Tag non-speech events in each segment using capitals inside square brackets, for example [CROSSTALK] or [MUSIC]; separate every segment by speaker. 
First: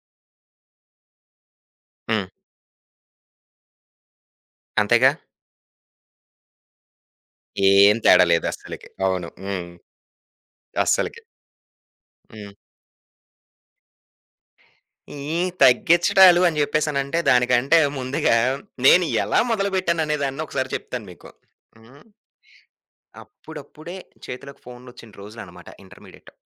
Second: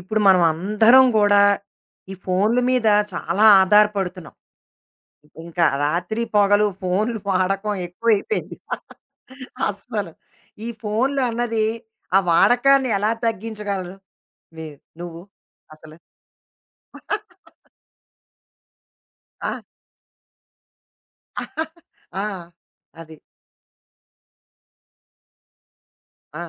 Speaker 1: ఇప్పుడు మనం అందరం కూడా ఈ
Speaker 2: హ్మ్.
Speaker 1: ఫోన్ల మీద చాలా ఆధారపడుతున్నాం.
Speaker 2: అంతేగా.
Speaker 1: ఇంకా రాత్రి పొగలు ఫోన్లు వాడకం
Speaker 2: ఏం తేడా
Speaker 1: ఎక్కువైపోయింది.
Speaker 2: లేదస్సలకి. అవును. హ్మ్.
Speaker 1: అస్సలు. ఈ ఫోన్లు
Speaker 2: అస్సలకి.
Speaker 1: అన్నది ఆ
Speaker 2: హ్మ్.
Speaker 1: వాడకాన్ని ఎలా తగ్గించగలరు? మీరు
Speaker 2: ఈ
Speaker 1: నువ్వు అసలు?
Speaker 2: తగ్గిచ్చడాలు అని జెప్పేసనంటే దానికంటే ముందుగా నేను ఎలా
Speaker 1: ఆ!
Speaker 2: మొదలుపెట్టాననే దాన్ని ఒకసారి చెప్తాను మీకు. హ్మ్.
Speaker 1: ఆ! అది.
Speaker 2: అప్పుడప్పుడే చేతులకు ఫోన్‌లొచ్చిన రోజులనమాట ఇంటర్మీడియేట్.
Speaker 1: ఆ!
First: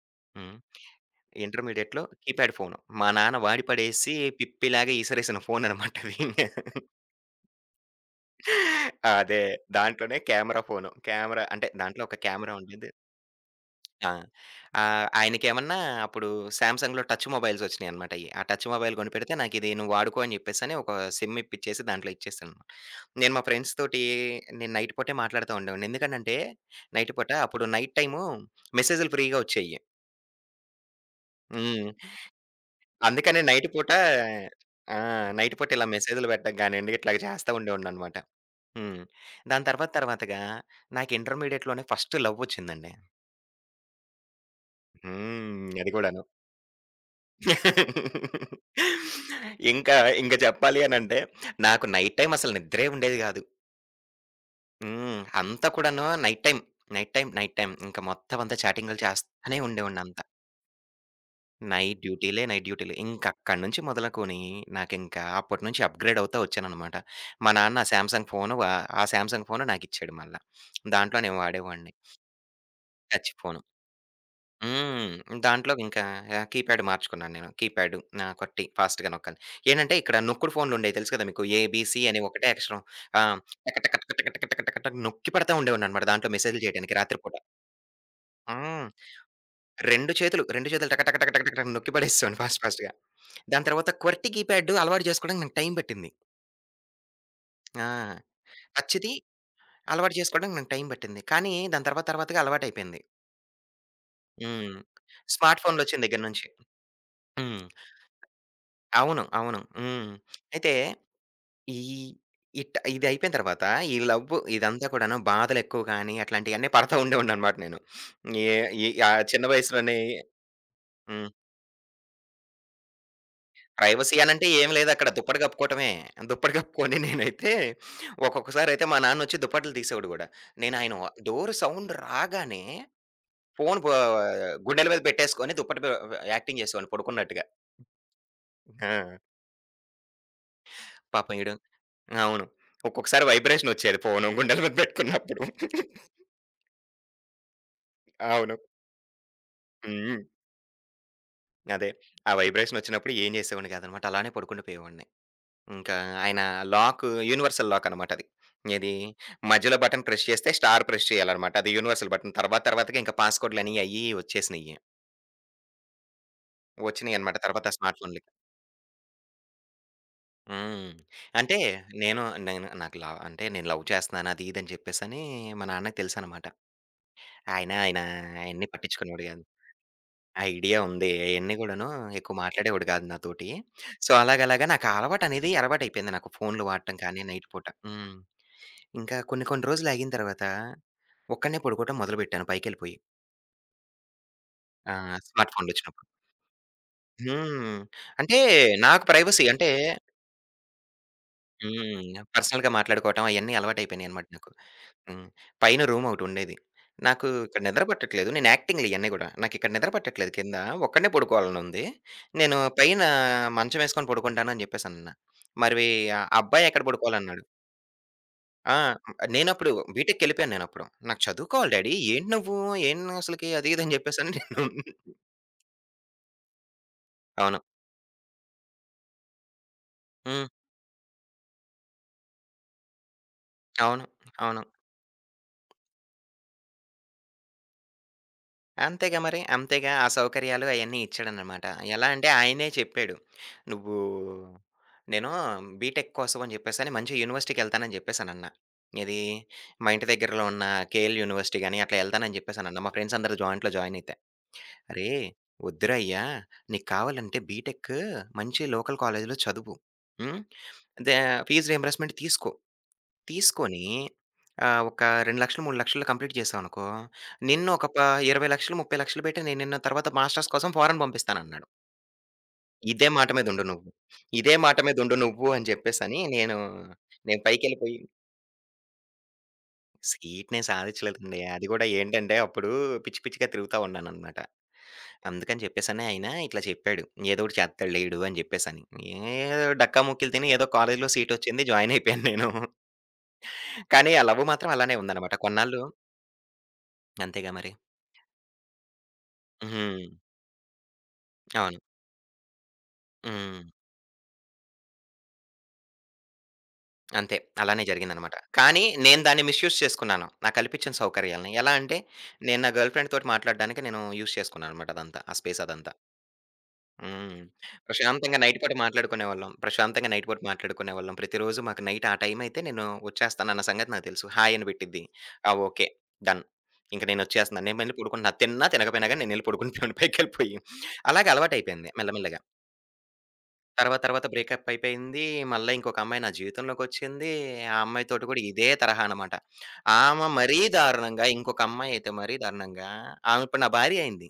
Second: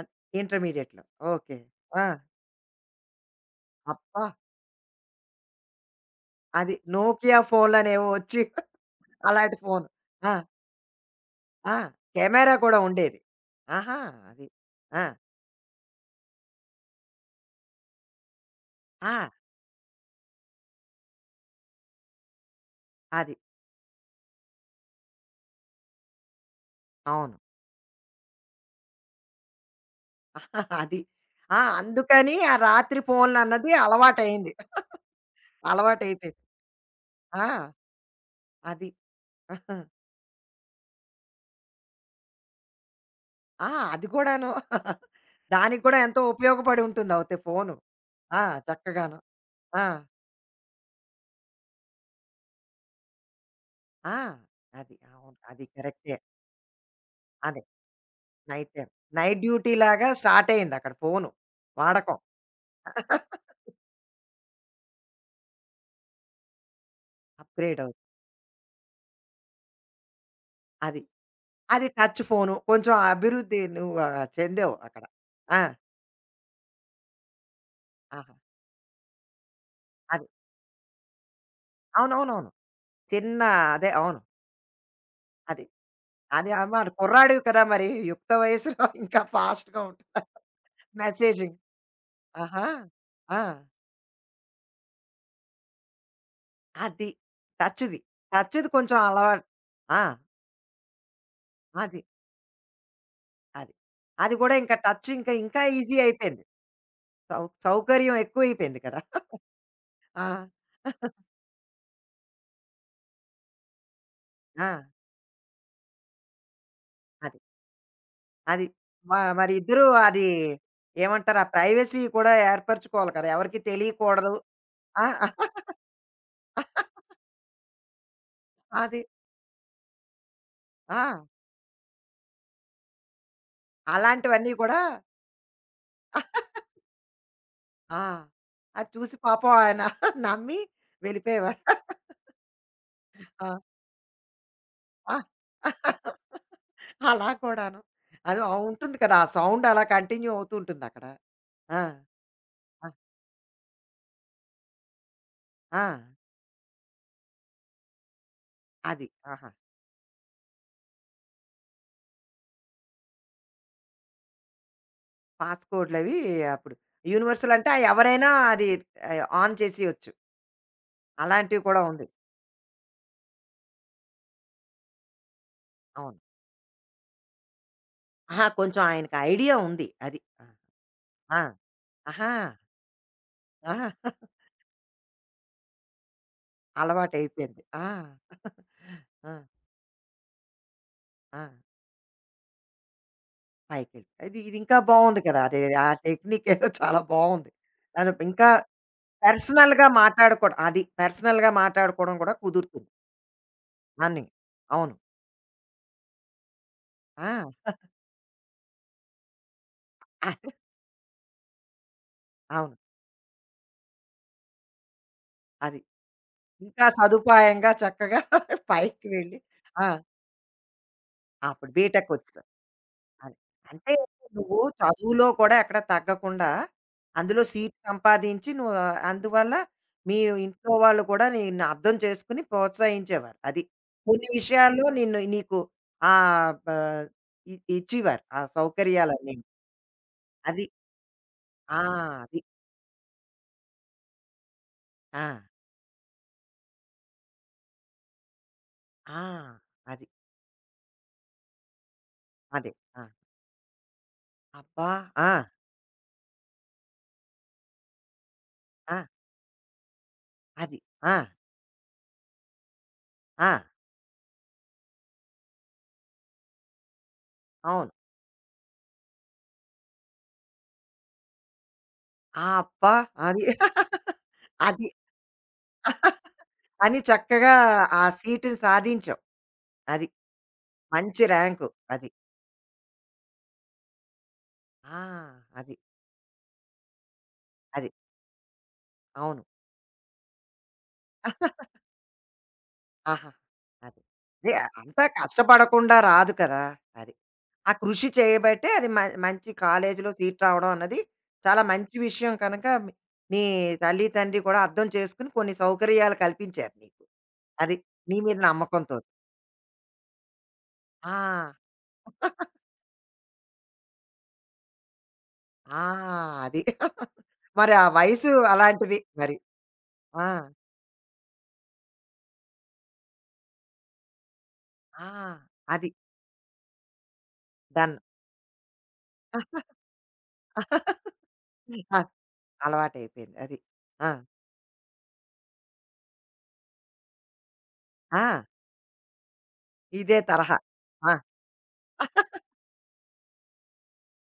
Speaker 1: అద్
Speaker 2: హ్మ్.
Speaker 1: ఇంటర్మీడియేట్‌లో. ఓకే.
Speaker 2: ఇంటర్మీడియేట్‌లో
Speaker 1: ఆ!
Speaker 2: Keypad phone. మా నాన్న వాడి పడేసి
Speaker 1: అబ్బా!
Speaker 2: పిప్పిలాగా ఈసరేసిన ఫోననమాట అది.
Speaker 1: అది 'నోకియా' ఫోన్‌లనేవో వచ్చి
Speaker 2: అదే.
Speaker 1: అలాంటి ఫోను.
Speaker 2: దాంట్లోనే
Speaker 1: ఆ!
Speaker 2: Camera phone. కెమెరా అంటే
Speaker 1: ఆ!
Speaker 2: దాంట్లో ఒక
Speaker 1: కెమెరా
Speaker 2: కెమెరా
Speaker 1: కూడా
Speaker 2: ఉండేది.
Speaker 1: ఉండేది. ఆహా!
Speaker 2: ఆ!
Speaker 1: అది. ఆ!
Speaker 2: ఆహ్, ఆయనకేమన్నా అప్పుడు సామ్‌సంగ్‌లో టచ్ మొబైల్స్ వచ్చినాయన్నమాట అయి. ఆ టచ్ మొబైల్
Speaker 1: ఆ!
Speaker 2: కొనిపెడితే నాకిది నువ్వు వాడుకో అని చెప్పేసని ఒక సిమ్ ఇప్పించేసి దాంట్లో ఇచ్చేసాననమాట. నేను
Speaker 1: అది.
Speaker 2: మా ఫ్రెండ్స్ తోటి నేను నైట్ పూటే మాట్లాడుతా ఉండేవాడిని. ఎందుకనంటే నైట్ పూట
Speaker 1: అవును.
Speaker 2: అప్పుడు నైట్ టైము మెసేజ్‌లు ఫ్రీగా వచ్చేయి.
Speaker 1: [LAUGHS] ఆహా, అది. ఆ!
Speaker 2: హ్మ్.
Speaker 1: అందుకని ఆ రాత్రి
Speaker 2: అందుకని నైట్
Speaker 1: ఫోన్‌లన్నది
Speaker 2: పూట
Speaker 1: అలవాటయింది.
Speaker 2: ఆ! నైట్ పూట ఇలా మెసేజ్‌లు
Speaker 1: అలవాటయిపోయింది.
Speaker 2: పెట్టడం గానియండి, ఇట్లా చేస్తా
Speaker 1: ఆ!
Speaker 2: ఉండేవాడిననమాట.
Speaker 1: అది.
Speaker 2: హ్మ్. దాని తర్వాత తర్వాతగా నాకు ఇంటర్మీడియేట్‌లోనే ఫస్ట్ లవ్ వచ్చిందండి.
Speaker 1: ఆ! అది కూడాను. [LAUGHS]
Speaker 2: హ్మ్.
Speaker 1: దానికి
Speaker 2: అది
Speaker 1: కూడా ఎంతో
Speaker 2: కూడాను.
Speaker 1: ఉపయోగపడి ఉంటుంది అవుతే ఫోను. ఆ! చక్కగాను. ఆ!
Speaker 2: ఇంకా, ఇంక చెప్పాలి అనంటే, నాకు నైట్ టైమ్ అసలు నిద్రే ఉండేది గాదు.
Speaker 1: ఆ! అది.
Speaker 2: హ్మ్.
Speaker 1: అవును. అది
Speaker 2: అంతా కూడాను
Speaker 1: కరెక్టే.
Speaker 2: Night time, night time, night
Speaker 1: అదే.
Speaker 2: టైమ్ ఇంక మొత్తం అంతా
Speaker 1: నైట్ టైమ్.
Speaker 2: చాటింగులు
Speaker 1: నైట్
Speaker 2: చేస్తానే
Speaker 1: డ్యూటీలాగా
Speaker 2: ఉండేవాడినంతా.
Speaker 1: స్టార్టయిందక్కడ ఫోను
Speaker 2: నైట్
Speaker 1: వాడకం.
Speaker 2: డ్యూటీలే, నైట్ డ్యూటీలే.
Speaker 1: [LAUGHS]
Speaker 2: ఇంకక్కడి నుంచి మొదలుకొని నాకింకా అప్పటినుంచి అప్‌గ్రేడ్ అవుతా ఒచ్చాననమాట. మా నాన్న ఆ
Speaker 1: అప్‌గ్రేడవుతుంది.
Speaker 2: 'శాంసంగ్' ఫోను ఆ 'శాంసంగ్' ఫోను నాకిచ్చాడు మళ్ళా.
Speaker 1: అది.
Speaker 2: దాంట్లో నేను
Speaker 1: అది
Speaker 2: వాడేవాడిని.
Speaker 1: Touch phone. కొంచెం
Speaker 2: టచ్
Speaker 1: అభివృద్ధి
Speaker 2: ఫోను.
Speaker 1: నువ్వు ఆహ్, చెందావు అక్కడ.
Speaker 2: హ్మ్.
Speaker 1: ఆ!
Speaker 2: దాంట్లో ఇంకా ఆహ్, కీప్యాడ్ మార్చుకున్నాను నేను. కీప్యాడ్ నా
Speaker 1: ఆహా!
Speaker 2: కొట్టి ఫాస్ట్‌గా నొక్కాలి. ఏంటంటే ఇక్కడ
Speaker 1: అది.
Speaker 2: నొక్కుడు ఫోన్లుండేవి తెలుసు కదా మీకు. ఏబీసీ అని ఒకటే
Speaker 1: అవునవునవును.
Speaker 2: అక్షరం. ఆ!
Speaker 1: చిన్న
Speaker 2: టక
Speaker 1: అదే
Speaker 2: టక టక
Speaker 1: అవును.
Speaker 2: టక టక టక టక టక నొక్కి పడతా
Speaker 1: అది.
Speaker 2: ఉండేవాడినన్నమాట దాంట్లో
Speaker 1: అది
Speaker 2: మెసేజ్‌లు
Speaker 1: అమ్మా!
Speaker 2: చేయడానికి రాత్రి పూట.
Speaker 1: కుర్రాడివి కదా మరి యుక్త వయసులో
Speaker 2: హ్మ్.
Speaker 1: [LAUGHS] ఇంకా ఫాస్ట్‌గా ఉంటుంది.
Speaker 2: 2 చేతులు, 2 చేతులు టక టక టక టక
Speaker 1: మెసేజింగ్.
Speaker 2: టక నొక్కి పడేసేవాడిని ఫాస్ట్
Speaker 1: ఆహా!
Speaker 2: ఫాస్ట్‌గా.
Speaker 1: ఆ!
Speaker 2: దాని తర్వాత క్వర్టీ కీప్యాడ్ అలవాటు చేసుకోవడానికి నాకు టైం పట్టింది.
Speaker 1: అది.
Speaker 2: ఆ!
Speaker 1: టచ్‌ది. టచ్‌ది కొంచెం
Speaker 2: టచ్‌ది
Speaker 1: అలవాటు. ఆ!
Speaker 2: అలవాటు చేసుకోవడానికి నాకు టైం పట్టింది. కానీ దాని
Speaker 1: అది.
Speaker 2: తర్వాత తర్వాతగా అలవాటయిపోయింది.
Speaker 1: అది. అది కూడా
Speaker 2: హ్మ్.
Speaker 1: ఇంకా టచ్ ఇంకా
Speaker 2: స్మార్ట్
Speaker 1: ఈజీ
Speaker 2: ఫోన్‌లొచ్చిన దగ్గర
Speaker 1: అయిపోయింది.
Speaker 2: నుంచి.
Speaker 1: సౌ
Speaker 2: హ్మ్.
Speaker 1: సౌకర్యం ఎక్కువైపోయింది కదా!
Speaker 2: అవును. అవును. హ్మ్.
Speaker 1: ఆ!
Speaker 2: అయితే ఈ ఇదయిపోయిన తర్వాత, ఈ లవ్వు
Speaker 1: ఆ!
Speaker 2: ఇదంతా కూడాను బాధలెక్కువ గాని, అట్లాంటియన్నీ పడతా
Speaker 1: అది.
Speaker 2: ఉండేవాడిననమాట నేను. ఏ
Speaker 1: అది.
Speaker 2: ఈ ఆ
Speaker 1: మా
Speaker 2: చిన్న
Speaker 1: మరి ఇద్దరూ
Speaker 2: వయసులోనే
Speaker 1: అది
Speaker 2: హ్మ్.
Speaker 1: ఏమంటారు? ఆ ప్రైవసీ కూడా ఏర్పరచుకోవాలి కదా! ఎవరికీ
Speaker 2: ప్రైవసీ
Speaker 1: తెలియకూడదు.
Speaker 2: అనంటే ఏం
Speaker 1: ఆ!
Speaker 2: లేదక్కడ. దుప్పటి
Speaker 1: [LAUGHS]
Speaker 2: కప్పుకోవటమే. దుప్పటి కప్పుకొని నేనైతే ఒక్కొక్కసారయితే మా
Speaker 1: అది.
Speaker 2: నాన్నొచ్చి దుప్పట్లు తీసేవాడు గూడా. నేను ఆయన
Speaker 1: ఆ!
Speaker 2: డోర్ సౌండ్ రాగానే ఫోను బా
Speaker 1: అలాంటివన్నీ కూడా
Speaker 2: గుండెల మీద పెట్టేసుకొని దుప్పటి బ యాక్టింగ్ చేసేవాడిని పడుకున్నట్టుగా.
Speaker 1: ఆ! అది చూసి
Speaker 2: ఆ!
Speaker 1: పాపం ఆయన [LAUGHS] నమ్మి
Speaker 2: పాపం ఈడు
Speaker 1: వెళ్ళిపోయేవారు.
Speaker 2: అవును. ఒక్కొక్కసారి
Speaker 1: ఆ!
Speaker 2: వైబ్రేషనొచ్చేది ఫోను గుండెల మీద
Speaker 1: ఆ!
Speaker 2: పెట్టుకున్నప్పుడు.
Speaker 1: అలా కూడాను. అది ఆ
Speaker 2: అవును.
Speaker 1: ఉంటుంది కదా! ఆ సౌండ్ అలా
Speaker 2: హ్మ్.
Speaker 1: కంటిన్యూ అవుతూ ఉంటుందక్కడ. ఆ!
Speaker 2: అదే. ఆ వైబ్రేషన్
Speaker 1: ఆ!
Speaker 2: వచ్చినప్పుడు ఏం చేసేవాడిని కాదనమాట. అలానే పడుకుండిపోయేవాడిని.
Speaker 1: ఆ!
Speaker 2: ఇంకా ఆయన లాక్ యూనివర్సల్ లాక్ అనమాట అది. ఏది
Speaker 1: అది. ఆహా!
Speaker 2: మధ్యలో బటన్ ప్రెస్ చేస్తే స్టార్ ప్రెస్ చేయాలనమాట. అది యూనివర్సల్ బటన్. తర్వాత తర్వాతగా ఇంకా పాస్‌కోడ్‌లని అయ్యి వచ్చేసినియి.
Speaker 1: పాస్‌కోడ్‌లవి అప్పుడు
Speaker 2: వచ్చినియనమాట
Speaker 1: యూనివర్సల్ అంటే
Speaker 2: తర్వాత స్మార్ట్
Speaker 1: ఎవరైనా
Speaker 2: ఫోన్‌లకి.
Speaker 1: అది ఆహ్, ఆన్ చేసేయొచ్చు.
Speaker 2: హ్మ్. అంటే
Speaker 1: అలాంటివి కూడా ఉంది.
Speaker 2: నేను నేను నాకు లవ్ అంటే నేను లవ్ చేస్తున్నాను అది ఇది అని చెప్పేసని మా నాన్నకి
Speaker 1: అవును.
Speaker 2: తెలుసనమాట. ఆయన ఆయన
Speaker 1: ఆహా!
Speaker 2: అయన్నీ
Speaker 1: కొంచెం ఆయనకి
Speaker 2: పట్టించుకునేవాడు కాదు.
Speaker 1: ఐడియా ఉంది. అది.
Speaker 2: ఐడియా ఉంది.
Speaker 1: ఆ!
Speaker 2: అయన్నీ గూడాను
Speaker 1: ఆహా!
Speaker 2: ఎక్కువ మాట్లాడేవాడు గాదు నాతోటి.
Speaker 1: ఆహా!
Speaker 2: సో, అలాగలాగా నాకు ఆ అలవాటనేది అలవాటయిపోయింది నాకు ఫోన్‌లు వాడటం కానీ నైట్
Speaker 1: అలవాటయిపోయింది.
Speaker 2: పూట.
Speaker 1: [LAUGHS] ఆ!
Speaker 2: హ్మ్. ఇంకా
Speaker 1: ఆ!
Speaker 2: కొన్ని కొన్ని రోజులాగిన తర్వాత
Speaker 1: ఆ!
Speaker 2: ఒక్కడినే పడుకోవటం మొదలుపెట్టాను పైకెళ్ళిపోయి.
Speaker 1: పైకెళ్ళి అది ఇది ఇది ఇంకా
Speaker 2: ఆ!
Speaker 1: బావుంది కదా!
Speaker 2: స్మార్ట్
Speaker 1: అదే ఆ
Speaker 2: ఫోన్‌లొచ్చినప్పుడు.
Speaker 1: టెక్నిక్ ఏదో చాలా బావుంది.
Speaker 2: హ్మ్.
Speaker 1: అది
Speaker 2: అంటే
Speaker 1: ఇంకా
Speaker 2: నాకు ప్రైవసీ అంటే
Speaker 1: పర్సనల్‌గా మాట్లాడుకోవడం. అది పర్సనల్‌గా
Speaker 2: హ్మ్.
Speaker 1: మాట్లాడుకోవడం కూడా
Speaker 2: పర్సనల్‌గా
Speaker 1: కుదురుతుంది.
Speaker 2: మాట్లాడుకోవటం అయన్నీ
Speaker 1: అన్ని.
Speaker 2: అలవాటయిపోయినాయన్నమాట నాకు.
Speaker 1: అవును.
Speaker 2: హ్మ్. పైన రూమొకటుండేది. నాకు
Speaker 1: ఆ!
Speaker 2: ఇక్కడ నిద్ర పట్టట్లేదు. నేను యాక్టింగ్‌లు ఇయన్నీ గూడా. నాకిక్కడ నిద్ర పట్టట్లేదు
Speaker 1: అది.
Speaker 2: కింద. ఒక్కడినే పడుకోవాలనుంది. నేను
Speaker 1: అవును.
Speaker 2: పైన మంచమేసుకొని పడుకుంటాను అని జెప్పేసనన్నా.
Speaker 1: అది.
Speaker 2: మరీ ఆ అబ్బాయి ఎక్కడ
Speaker 1: ఇంకా
Speaker 2: పడుకోవాలన్నాడు.
Speaker 1: సదుపాయంగా చక్కగా [LAUGHS]
Speaker 2: ఆ!
Speaker 1: పైకి వెళ్ళి
Speaker 2: నేనప్పుడు
Speaker 1: ఆ!
Speaker 2: బీటెక్‌కెళ్ళిపోయాను నేనప్పుడు. నాకు
Speaker 1: అప్పుడు
Speaker 2: చదువుకోవాలి డ్యాడీ. ఏంటి
Speaker 1: బీటెక్‌కొచ్చేసారు.
Speaker 2: నువ్వు? ఏం
Speaker 1: అది.
Speaker 2: అసలకి అది ఇది
Speaker 1: అంటే
Speaker 2: అని జెప్పేసని
Speaker 1: నువ్వు
Speaker 2: నేను
Speaker 1: చదువులో కూడా ఎక్కడ తగ్గకుండా అందులో
Speaker 2: అవును.
Speaker 1: సీట్ సంపాదించి నువ్వు ఆ, అందువల్ల మీ
Speaker 2: హ్మ్.
Speaker 1: ఇంట్లో వాళ్ళు కూడా నిన్ను అర్థం చేసుకుని ప్రోత్సహించేవారు. అది.
Speaker 2: అవును.
Speaker 1: కొన్ని
Speaker 2: అవును.
Speaker 1: విషయాల్లో నిన్ను నీకు ఆహ్, బ ఇ ఇచ్చేవారు. ఆ
Speaker 2: అంతేగా
Speaker 1: సౌకర్యాలన్నీ.
Speaker 2: మరి. అంతేగా. ఆ
Speaker 1: అది.
Speaker 2: సౌకర్యాలు అయన్నీ ఇచ్చాడనమాట.
Speaker 1: ఆ!
Speaker 2: ఎలా అంటే
Speaker 1: అది.
Speaker 2: ఆయనే చెప్పాడు. "నువ్వు
Speaker 1: ఆ!
Speaker 2: నేను బీటెక్ కోసం" అని చెప్పేసని మంచి యూనివర్సిటీకెళ్తానని జెప్పేసానన్నా.
Speaker 1: ఆ!
Speaker 2: ఏది మా
Speaker 1: అది.
Speaker 2: ఇంటి దగ్గరలో ఉన్న కేఎల్ యూనివర్సిటీ గాని అట్లా ఎళ్తానని
Speaker 1: అదే.
Speaker 2: జెప్పేసానన్నా. మా
Speaker 1: ఆ!
Speaker 2: ఫ్రెండ్స్ అందరూ జాయింట్‌లో జాయిన్ అయితే.
Speaker 1: అబ్బా!
Speaker 2: "అరేయ్!
Speaker 1: ఆ!
Speaker 2: వద్దురా అయ్యా! నీకు కావాలంటే బీటెక్ మంచి
Speaker 1: ఆ!
Speaker 2: లోకల్ కాలేజ్‌లో చదువు. హ్మ్.
Speaker 1: అది.
Speaker 2: దే
Speaker 1: ఆ!
Speaker 2: ఫీజు రీయింబర్స్‌మెంట్ తీసుకో.
Speaker 1: ఆ!
Speaker 2: తీసుకొని ఆహ్, ఒక 2,00,000, 3,00,000 కంప్లీట్ చేశావనుకో, నిన్ను ఒక
Speaker 1: అవును.
Speaker 2: ప 20,00,000, 30,00,000 పెట్టి నేను నిన్ను తర్వాత మాస్టర్స్ కోసం ఫారెన్ పంపిస్తానన్నాడు.
Speaker 1: ఆ! అబ్బా!
Speaker 2: ఇదే మాట
Speaker 1: అది.
Speaker 2: మీదుండు నువ్వు.
Speaker 1: [LAUGHS]
Speaker 2: ఇదే మాట
Speaker 1: అది.
Speaker 2: మీదుండు నువ్వు అని చెప్పేసని నేను,
Speaker 1: అని
Speaker 2: నేను
Speaker 1: చక్కగా
Speaker 2: పైకెళ్ళిపోయి
Speaker 1: ఆ సీటుని సాధించావు. అది.
Speaker 2: సీట్ నేను
Speaker 1: మంచి
Speaker 2: సాధించలేదండి. అది
Speaker 1: ర్యాంకు.
Speaker 2: కూడా
Speaker 1: అది.
Speaker 2: ఏంటంటే అప్పుడు పిచ్చి పిచ్చిగా తిరుగుతా ఉన్నాననమాట.
Speaker 1: ఆ!
Speaker 2: అందుకని
Speaker 1: అది.
Speaker 2: చెప్పేసని ఆయన ఇట్లా చెప్పాడు. "ఏదో ఒకటి
Speaker 1: అది.
Speaker 2: చేస్తాడులే ఈడు" అని చెప్పేసని.
Speaker 1: అవును.
Speaker 2: ఏదో డక్కా ముక్కీలు తిని ఏదో కాలేజ్‌లో సీటొచ్చింది.
Speaker 1: [LAUGHS]
Speaker 2: జాయిన్ అయిపోయాను నేను.
Speaker 1: ఆహా! అది.
Speaker 2: కానీ ఆ లవ్
Speaker 1: అదే
Speaker 2: మాత్రం అలానే
Speaker 1: అంతా
Speaker 2: ఉందనమాట. కొన్నాళ్ళు
Speaker 1: కష్టపడకుండా రాదు కదా! అది.
Speaker 2: అంతేగా మరి.
Speaker 1: ఆ కృషి చేయబట్టే అది మ మంచి
Speaker 2: హుహు.
Speaker 1: కాలేజీలో సీట్ రావడం అన్నది చాలా
Speaker 2: అవును.
Speaker 1: మంచి విషయం కనుక మీ- నీ
Speaker 2: హ్మ్.
Speaker 1: తల్లి, తండ్రి కూడా అర్థం చేసుకొని కొన్ని సౌకర్యాలు కల్పించారు నీకు.
Speaker 2: అంతే.
Speaker 1: అది.
Speaker 2: అలానే
Speaker 1: నీ
Speaker 2: జరిగిందనమాట.
Speaker 1: మీద
Speaker 2: కానీ
Speaker 1: నమ్మకంతోటి.
Speaker 2: నేను దాన్ని మిస్‌యూజ్ చేసుకున్నాను. నాకు కల్పించిన
Speaker 1: ఆ!
Speaker 2: సౌకర్యాలని. ఎలా అంటే, నేను నా గర్ల్ ఫ్రెండ్‌తోటి మాట్లాడడానికి నేను యూజ్ చేసుకున్నాననమాట అదంతా. ఆ స్పేస్
Speaker 1: ఆ!
Speaker 2: అదంతా.
Speaker 1: అది. [LAUGHS]
Speaker 2: హ్మ్.
Speaker 1: మరి ఆ వయసు
Speaker 2: ప్రశాంతంగా నైట్ పూట
Speaker 1: అలాంటిది మరి.
Speaker 2: మాట్లాడుకునేవాళ్ళం. ప్రశాంతంగా
Speaker 1: ఆ!
Speaker 2: నైట్ పూట మాట్లాడుకునేవాళ్ళం. ప్రతిరోజు మాకు నైట్ ఆ టైమయితే నేను వచ్చేస్తానన్న సంగతి నాకు తెలుసు. హాయ్ అని పెట్టిద్ది.
Speaker 1: ఆ!
Speaker 2: ఆ!
Speaker 1: అది.
Speaker 2: ఓకే. డన్. ఇంక నేనొచ్చేస్తున్నాను. నేను వెళ్లి
Speaker 1: దాన్ని
Speaker 2: పడుకుంటున్నా. తిన్నా, తినకపోయినా గాని నేనెళ్లి పడుకుంటాను పైకెళ్ళిపోయి. అలాగే అలవాటయిపోయింది
Speaker 1: ఆ!
Speaker 2: మెల్లమెల్లగా.
Speaker 1: అలవాటయిపోయింది అది.
Speaker 2: తర్వాత
Speaker 1: ఆ!
Speaker 2: తర్వాత బ్రేకప్ అయిపోయింది. మళ్ళా ఇంకొక అమ్మాయి నా జీవితంలోకొచ్చింది. ఆ అమ్మాయితోటి
Speaker 1: ఆ!
Speaker 2: కూడా ఇదే తరహా అనమాట.
Speaker 1: ఇదే
Speaker 2: ఆమె
Speaker 1: తరహా.
Speaker 2: మరీ
Speaker 1: ఆ!
Speaker 2: దారుణంగా ఇంకొక అమ్మాయయితే మరీ దారుణంగా ఆమె ఇప్పుడు నా భార్య అయింది.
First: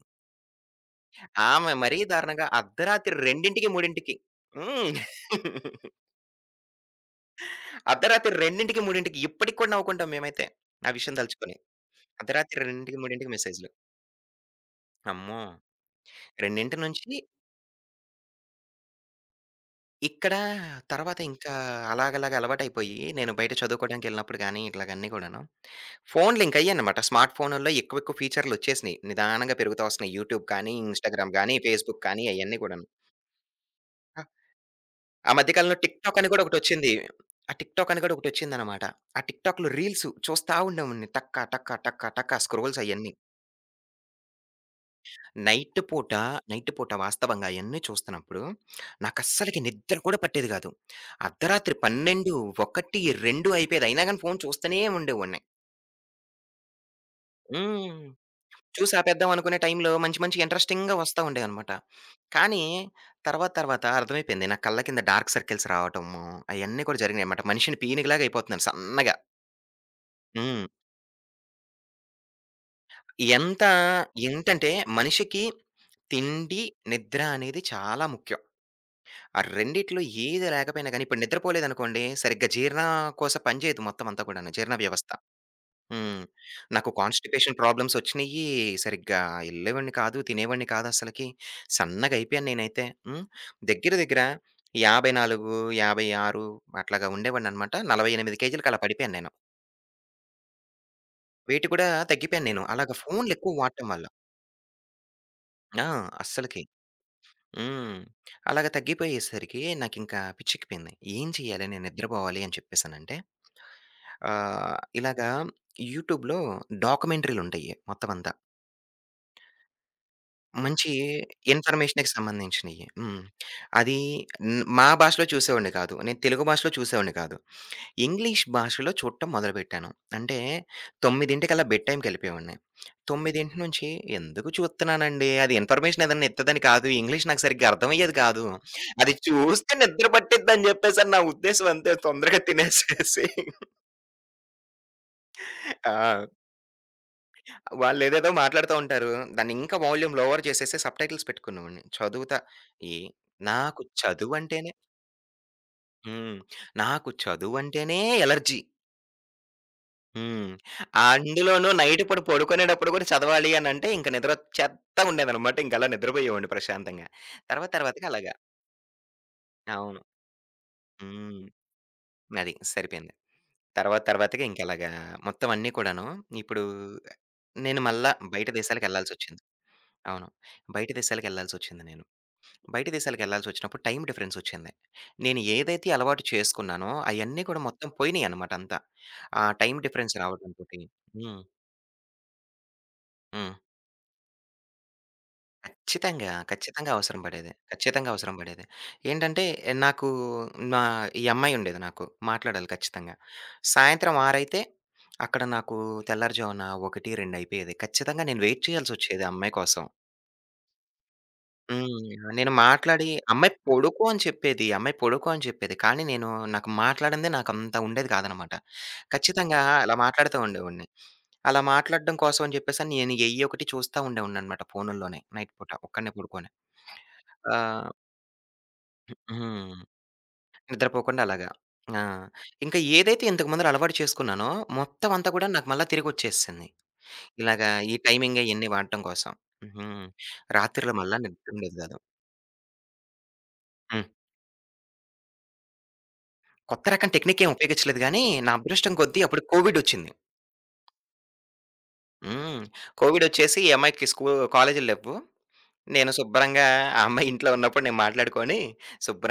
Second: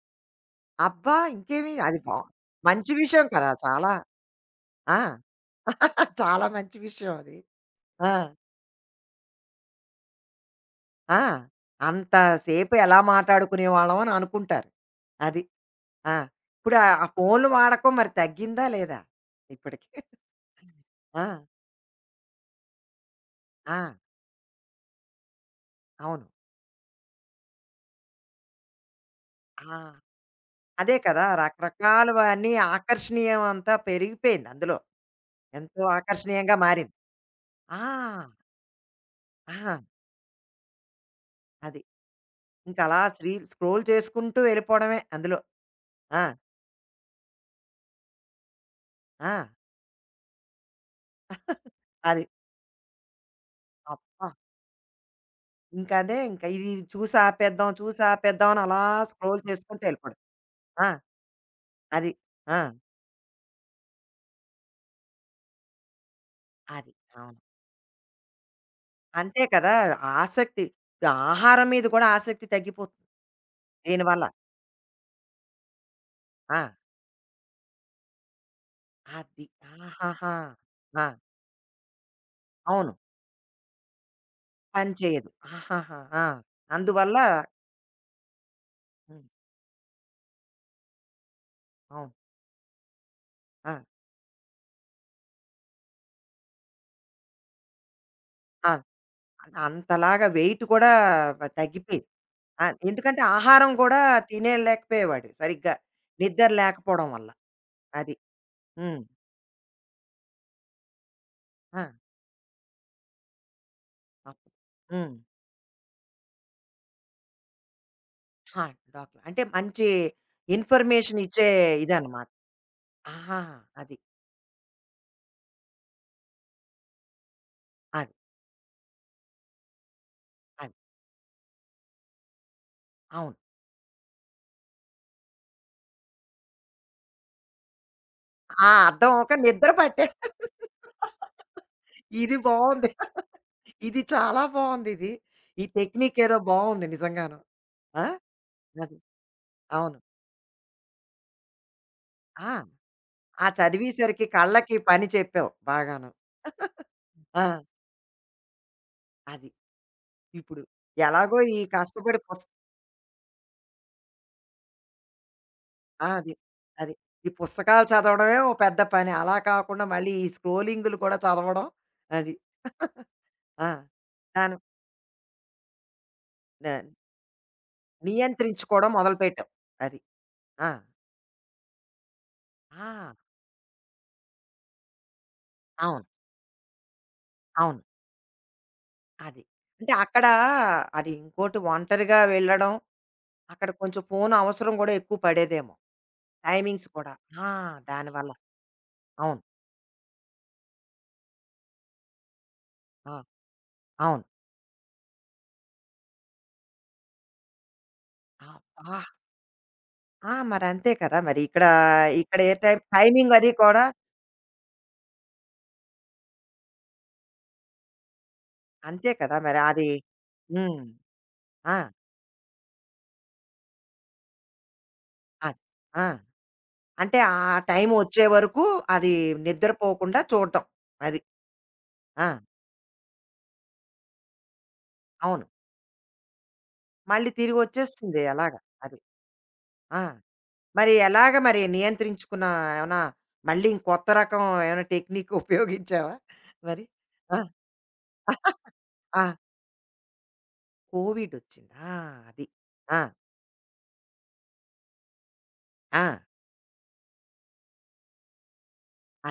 Speaker 1: అబ్బా! ఇంకేమి
Speaker 2: ఆమె మరీ
Speaker 1: అది బా
Speaker 2: దారుణంగా
Speaker 1: మంచి
Speaker 2: అర్ధరాత్రి
Speaker 1: విషయం
Speaker 2: 2:00కి,
Speaker 1: కదా! చాలా
Speaker 2: 3:00కి హ్మ్.
Speaker 1: ఆ! [LAUGHS] చాలా మంచి విషయం అది. ఆ!
Speaker 2: అర్ధరాత్రి 2:00కి, 3:00కి ఇప్పటికి కూడా నవ్వుకుంటాం మేమైతే. ఆ విషయం
Speaker 1: ఆ!
Speaker 2: తలుచుకొని.
Speaker 1: అంత
Speaker 2: అర్ధరాత్రి
Speaker 1: సేపు
Speaker 2: 2:00కి,
Speaker 1: ఎలా
Speaker 2: 3:00కి మెసేజ్‌లు.
Speaker 1: మాటాడుకునేవాళ్ళం అని అనుకుంటారు.
Speaker 2: అమ్మో!
Speaker 1: అది. ఆ!
Speaker 2: 2
Speaker 1: ఇప్పుడు
Speaker 2: నుంచి
Speaker 1: ఆ ఫోన్లు వాడకం మరి తగ్గిందా లేదా ఇప్పటికి?
Speaker 2: ఇక్కడ తర్వాత
Speaker 1: ఆ!
Speaker 2: ఇంకా అలాగలాగా అలవాటయిపోయి నేను బయట
Speaker 1: ఆ!
Speaker 2: చదువుకోవడానికెళ్ళినప్పుడు గాని ఇట్లాగ అన్నీ కూడాను
Speaker 1: అవును.
Speaker 2: ఫోన్లు ఇంకయ్యన్నమాట. స్మార్ట్ ఫోనుల్లో ఎక్కువెక్కువ ఫీచర్‌లొచ్చేసినియి. నిదానంగా
Speaker 1: ఆ!
Speaker 2: పెరుగుతా వస్తున్నాయి. యూట్యూబ్ కానీ,
Speaker 1: అదే కదా!
Speaker 2: ఇన్‌స్టాగ్రామ్ గానీ, ఫేస్‌బుక్ కానీ
Speaker 1: రకరకాలవన్నీ
Speaker 2: అయన్నీ కూడాను.
Speaker 1: ఆకర్షణీయం అంతా
Speaker 2: ఆ!
Speaker 1: పెరిగిపోయింది అందులో.
Speaker 2: ఆ మధ్య కాలంలో
Speaker 1: ఎంతో
Speaker 2: టిక్‌టాక్ అని గూడా
Speaker 1: ఆకర్షణీయంగా
Speaker 2: ఒకటొచ్చింది.
Speaker 1: మారింది.
Speaker 2: ఆ
Speaker 1: ఆ!
Speaker 2: టిక్‌టాక్ అని గూడా ఒకటొచ్చిందనమాట. ఆ టిక్‌టాక్‌లో
Speaker 1: ఆ!
Speaker 2: రీల్స్ చూస్తా ఉండేవాడిని. టక్క,
Speaker 1: అది.
Speaker 2: టక్క, టక్క, టక్క స్క్రోల్స్
Speaker 1: ఇంకలా
Speaker 2: అయన్నీ.
Speaker 1: స్రీ స్క్రోల్ చేసుకుంటూ వెళ్ళిపోవడమే అందులో.
Speaker 2: నైట్ పూట,
Speaker 1: ఆ!
Speaker 2: నైట్ పూట వాస్తవంగా అయన్నీ చూస్తున్నప్పుడు
Speaker 1: ఆ!
Speaker 2: నాకస్సలకి నిద్ర కూడా పట్టేది గాదు. అర్ధరాత్రి
Speaker 1: అది.
Speaker 2: 12, 1, 2 అయిపోయేది. అయినా గాని
Speaker 1: అబ్బా!
Speaker 2: ఫోను చూస్తూనే ఉండేవాడిని.
Speaker 1: ఇంకదే ఇంక ఇది చూసి ఆపేద్దాం, చూసి
Speaker 2: హ్మ్.
Speaker 1: ఆపేద్దాం అని అలా
Speaker 2: చూసి ఆపేద్దాం
Speaker 1: స్క్రోల్
Speaker 2: అనుకునే
Speaker 1: చేసుకుంటూ
Speaker 2: టైంలో
Speaker 1: వెళ్ళిపోవడం.
Speaker 2: మంచి మంచి
Speaker 1: ఆ!
Speaker 2: ఇంట్రెస్టింగ్‌గా వస్తా ఉండేవనమాట.
Speaker 1: అది. ఆ!
Speaker 2: కానీ తర్వాత తర్వాత అర్థమైపోయింది. నా కళ్ళ కింద డార్క్ సర్కిల్స్ రావటము, అయన్నీ
Speaker 1: అది.
Speaker 2: కూడా
Speaker 1: అవును.
Speaker 2: జరిగినాయన్నమాట. మనిషిని పీనుగులాగా అయిపోతున్నాను సన్నగా.
Speaker 1: అంతే కదా! ఆసక్తి.
Speaker 2: హ్మ్.
Speaker 1: ఇప్పుడు ఆహారం మీద కూడా ఆసక్తి తగ్గిపోతుంది
Speaker 2: ఎంత
Speaker 1: దీనివల్ల.
Speaker 2: ఏంటంటే మనిషికి
Speaker 1: ఆ!
Speaker 2: తిండి, నిద్ర అనేది చాలా ముఖ్యం. ఆ
Speaker 1: అది.
Speaker 2: రెండిట్లో
Speaker 1: ఆహాహా!
Speaker 2: ఏది లేకపోయినా గాని
Speaker 1: ఆ!
Speaker 2: ఇప్పుడు నిద్రపోలేదనుకోండి సరిగ్గా జీర్ణ
Speaker 1: అవును.
Speaker 2: కోసం పనిచేయదు మొత్తం అంతా కూడాను జీర్ణ
Speaker 1: పని
Speaker 2: వ్యవస్థ.
Speaker 1: చేయదు. ఆహాహా!
Speaker 2: హ్మ్.
Speaker 1: ఆ!
Speaker 2: నాకు
Speaker 1: అందువల్ల
Speaker 2: కాన్‌స్టిపేషన్ ప్రాబ్లమ్స్ ఒచ్చినియ్యి. సరిగ్గా
Speaker 1: హ్మ్.
Speaker 2: ఎళ్ళేవాడిని కాదు. తినేవాడిని కాదు అసలకి.
Speaker 1: అవును.
Speaker 2: సన్నగయిపోయాను నేనైతే. హ్మ్.
Speaker 1: ఆ!
Speaker 2: దగ్గర దగ్గర 54, 56 అట్లాగా ఉండేవాడిననమాట. 48
Speaker 1: ఆ!
Speaker 2: కేజీలకి అలా పడిపోయాను నేను.
Speaker 1: అంతలాగా వెయిట్ కూడా
Speaker 2: వెయిట్ కూడా
Speaker 1: తగ్గిపోయింది.
Speaker 2: తగ్గిపోయాను నేను.
Speaker 1: ఆ!
Speaker 2: అలాగా
Speaker 1: ఎందుకంటే
Speaker 2: ఫోన్‌లెక్కువ
Speaker 1: ఆహారం
Speaker 2: వాడటం
Speaker 1: కూడా
Speaker 2: వల్ల.
Speaker 1: తినేలేకపోయేవాడు సరిగ్గా.
Speaker 2: ఆ!
Speaker 1: నిద్ర
Speaker 2: అస్సలకి.
Speaker 1: లేకపోవడం వల్ల.
Speaker 2: హ్మ్.
Speaker 1: అది.
Speaker 2: అలాగ
Speaker 1: హ్మ్.
Speaker 2: తగ్గిపోయేసరికి నాకింకా పిచ్చెక్కిపోయింది. ఏం చేయాలి?
Speaker 1: ఆ!
Speaker 2: నేను నిద్రపోవాలి అని చెప్పేసనంటే
Speaker 1: అప్
Speaker 2: ఆహ్,
Speaker 1: హ్మ్.
Speaker 2: ఇలాగా యూట్యూబ్‌లో డాక్యుమెంటరీలుంటయి మొత్తమంతా.
Speaker 1: ఆ! డాక్టర్. అంటే మంచి
Speaker 2: మంచి
Speaker 1: ఇన్ఫర్మేషన్ ఇచ్చే
Speaker 2: ఇన్ఫర్మేషన్‌కి
Speaker 1: ఇదనమాట.
Speaker 2: సంబంధించినియి. హ్మ్.
Speaker 1: ఆహాహా!
Speaker 2: అది
Speaker 1: అది.
Speaker 2: హ్మ్, మా భాషలో చూసేవాడిని కాదు. నేను తెలుగు భాషలో చూసేవాడిని కాదు.
Speaker 1: అది.
Speaker 2: ఇంగ్లీష్ భాషలో చూడటం మొదలుపెట్టాను. అంటే
Speaker 1: అది.
Speaker 2: 9:00కల్లా బెడ్ టైమ్‌కెళ్ళిపోయేవాడిని.
Speaker 1: అవును.
Speaker 2: 9:00 నుంచి ఎందుకు చూస్తున్నానండి? అది ఇన్ఫర్మేషన్ ఏదన్నా ఇత్తదని కాదు. ఇంగ్లీష్ నాకు సరిగ్గా అర్థమయ్యేది కాదు.
Speaker 1: ఆ! అర్థం
Speaker 2: అది
Speaker 1: అవ్వక నిద్ర
Speaker 2: చూస్తే
Speaker 1: పట్టే
Speaker 2: నిద్ర పట్టిద్దని చెప్పేసని నా ఉద్దేశ్యం అంతే.
Speaker 1: ఇది
Speaker 2: తొందరగా
Speaker 1: బావుంది.
Speaker 2: తినేసేసి
Speaker 1: ఇది చాలా బావుందిది. ఈ టెక్నిక్
Speaker 2: ఆ!
Speaker 1: ఏదో బావుంది నిజంగాను. ఆ!
Speaker 2: వాళ్ళేదేదో మాట్లాడుతా
Speaker 1: అది.
Speaker 2: ఉంటారు. దాన్నింకా
Speaker 1: అవును.
Speaker 2: వోల్యూమ్ లోవర్ చేసేసి సబ్‌టైటిల్స్ పెట్టుకునేవాడిని. చదువుతా
Speaker 1: ఆ!
Speaker 2: ఏ
Speaker 1: ఆ
Speaker 2: నాకు
Speaker 1: చదివేసరికి
Speaker 2: చదువంటేనే
Speaker 1: కళ్ళకి పని చెప్పావు బాగాను.
Speaker 2: హ్మ్. నాకు
Speaker 1: ఆ!
Speaker 2: చదువంటేనే ఎలర్జీ.
Speaker 1: అది.
Speaker 2: హ్మ్.
Speaker 1: ఇప్పుడు ఎలాగో ఈ
Speaker 2: అందులోనూ నైట్ పూట
Speaker 1: కష్టపడి పుస్
Speaker 2: పడుకునేటప్పుడు కూడా చదవాలి అనంటే ఇంక నిద్రొచ్చేత్తా ఉండేదనమాట. ఇంకలా
Speaker 1: ఆ! అది.
Speaker 2: నిద్రపోయేవాడిని
Speaker 1: అది.
Speaker 2: ప్రశాంతంగా.
Speaker 1: ఈ
Speaker 2: తర్వాత
Speaker 1: పుస్తకాలు
Speaker 2: తర్వాతగా అలాగా
Speaker 1: చదవడమే ఓ పెద్ద పని. అలా కాకుండా
Speaker 2: అవును.
Speaker 1: మళ్ళీ ఈ స్క్రోలింగులు కూడా
Speaker 2: హ్మ్.
Speaker 1: చదవడం అది.
Speaker 2: అది
Speaker 1: [LAUGHS]
Speaker 2: సరిపోయింది.
Speaker 1: ఆ!
Speaker 2: తర్వాత తర్వాతగా
Speaker 1: దాని
Speaker 2: ఇంకలాగా మొత్తం అన్నీ కూడాను ఇప్పుడు
Speaker 1: న
Speaker 2: నేను మళ్ళా బయట
Speaker 1: నియంత్రించుకోవడం
Speaker 2: దేశాలకెళ్ళాల్సొచ్చింది.
Speaker 1: మొదలుపెట్టావు. అది.
Speaker 2: అవును.
Speaker 1: ఆ!
Speaker 2: బయట దేశాలకెళ్ళాల్సొచ్చింది నేను. బయట
Speaker 1: ఆ!
Speaker 2: దేశాలకెళ్ళాల్సొచ్చినప్పుడు టైం డిఫరెన్సొచ్చింది. నేను ఏదైతే
Speaker 1: అవును.
Speaker 2: అలవాటు చేసుకున్నానో, అయన్నీ కూడా
Speaker 1: అవును.
Speaker 2: మొత్తం పోయినియనమాట అంతా.
Speaker 1: అది.
Speaker 2: ఆ టైం
Speaker 1: అంటే
Speaker 2: డిఫరెన్స్
Speaker 1: అక్కడ
Speaker 2: రావడంతోటి.
Speaker 1: అది
Speaker 2: హ్మ్.
Speaker 1: ఇంకోటి ఒంటరిగా వెళ్ళడం,
Speaker 2: హ్మ్.
Speaker 1: అక్కడ కొంచెం ఫోను అవసరం గూడా ఎక్కువ పడేదేమో.
Speaker 2: ఖచ్చితంగా.
Speaker 1: టైమింగ్స్
Speaker 2: ఖచ్చితంగా
Speaker 1: కూడా.
Speaker 2: అవసరం
Speaker 1: ఆ!
Speaker 2: పడేది. ఖచ్చితంగా
Speaker 1: దానివల్ల.
Speaker 2: అవసరం పడేది.
Speaker 1: అవును.
Speaker 2: ఏంటంటే, నాకు నా ఈ అమ్మాయుండేది నాకు. మాట్లాడాలి ఖచ్చితంగా.
Speaker 1: ఆ!
Speaker 2: సాయంత్రం
Speaker 1: అవును.
Speaker 2: 6 అయితే, అక్కడ నాకు తెల్లారుజామున 1, 2 అయిపోయేది. ఖచ్చితంగా నేను వెయిట్
Speaker 1: అబ్బా!
Speaker 2: చేయాల్సొచ్చేది ఆ అమ్మాయి కోసం.
Speaker 1: ఆ! మరంతే కదా! మరి ఇక్కడ,
Speaker 2: హ్మ్.
Speaker 1: ఇక్కడ ఏ
Speaker 2: నేను
Speaker 1: టైం
Speaker 2: మాట్లాడి
Speaker 1: టైమింగ్ అది
Speaker 2: అమ్మాయి
Speaker 1: కూడా
Speaker 2: పొడుపు అని చెప్పేది. అమ్మాయి పొడుపు అని చెప్పేది. కానీ నేను నాకు మాట్లాడిందే నాకంత ఉండేది కాదనమాట.
Speaker 1: అంతే కదా! మరి
Speaker 2: ఖచ్చితంగా
Speaker 1: అది.
Speaker 2: అలా మాట్లాడుతూ
Speaker 1: హ్మ్.
Speaker 2: ఉండేవాడిని. అలా
Speaker 1: ఆ!
Speaker 2: మాట్లాడడం కోసం అని చెప్పేసని నేను ఎయ్యొకటి చూస్తా ఉండేవాడిననమాట ఫోనుల్లోనే నైట్
Speaker 1: అది.
Speaker 2: పూట
Speaker 1: ఆ!
Speaker 2: ఒక్కడినే పడుకొని.
Speaker 1: అంటే ఆ
Speaker 2: ఆహ్,
Speaker 1: టైం వచ్చే వరకు అది
Speaker 2: హ్మ్.
Speaker 1: నిద్రపోకుండా చూడటం. అది.
Speaker 2: నిద్రపోకుండా అలాగా. ఆ!
Speaker 1: ఆ!
Speaker 2: ఇంకా ఏదైతే ఇంతకు ముందల అలవాటు చేసుకున్నానో మొత్తం అంతా
Speaker 1: అవును.
Speaker 2: కూడా నాకు మళ్ళా తిరిగొచ్చేసింది.
Speaker 1: మళ్ళీ
Speaker 2: ఇలాగా ఈ
Speaker 1: తిరిగొచ్చేస్తుంది
Speaker 2: టైమింగ్
Speaker 1: అలాగా.
Speaker 2: అయన్నీ
Speaker 1: అది.
Speaker 2: వాడటం కోసం. హుహు.
Speaker 1: ఆ! మరి
Speaker 2: రాత్రిళ్ళు మళ్ళా
Speaker 1: ఎలాగ మరి
Speaker 2: నిద్రుండేది కాదు.
Speaker 1: నియంత్రించుకున్న ఏమన్నా మళ్ళీ
Speaker 2: హ్మ్.
Speaker 1: ఇంకొత్త రకం ఏమైనా టెక్నిక్ ఉపయోగించావా మరి?
Speaker 2: కొత్త రకం
Speaker 1: ఆ!
Speaker 2: టెక్నికేం ఉపయోగించలేదు గానీ, నా అదృష్టం కొద్దీ
Speaker 1: ఆ!
Speaker 2: అప్పుడు కోవిడొచ్చింది.
Speaker 1: కోవిడ్ వచ్చిందా? అది.
Speaker 2: హ్మ్.
Speaker 1: ఆ!
Speaker 2: కోవిడొచ్చేసి ఈ అమ్మాయికి కాలేజీలు లెవ్వు.
Speaker 1: ఆ!
Speaker 2: నేను శుభ్రంగా ఆ అమ్మాయి ఇంట్లో ఉన్నప్పుడు నేను మాట్లాడుకొని,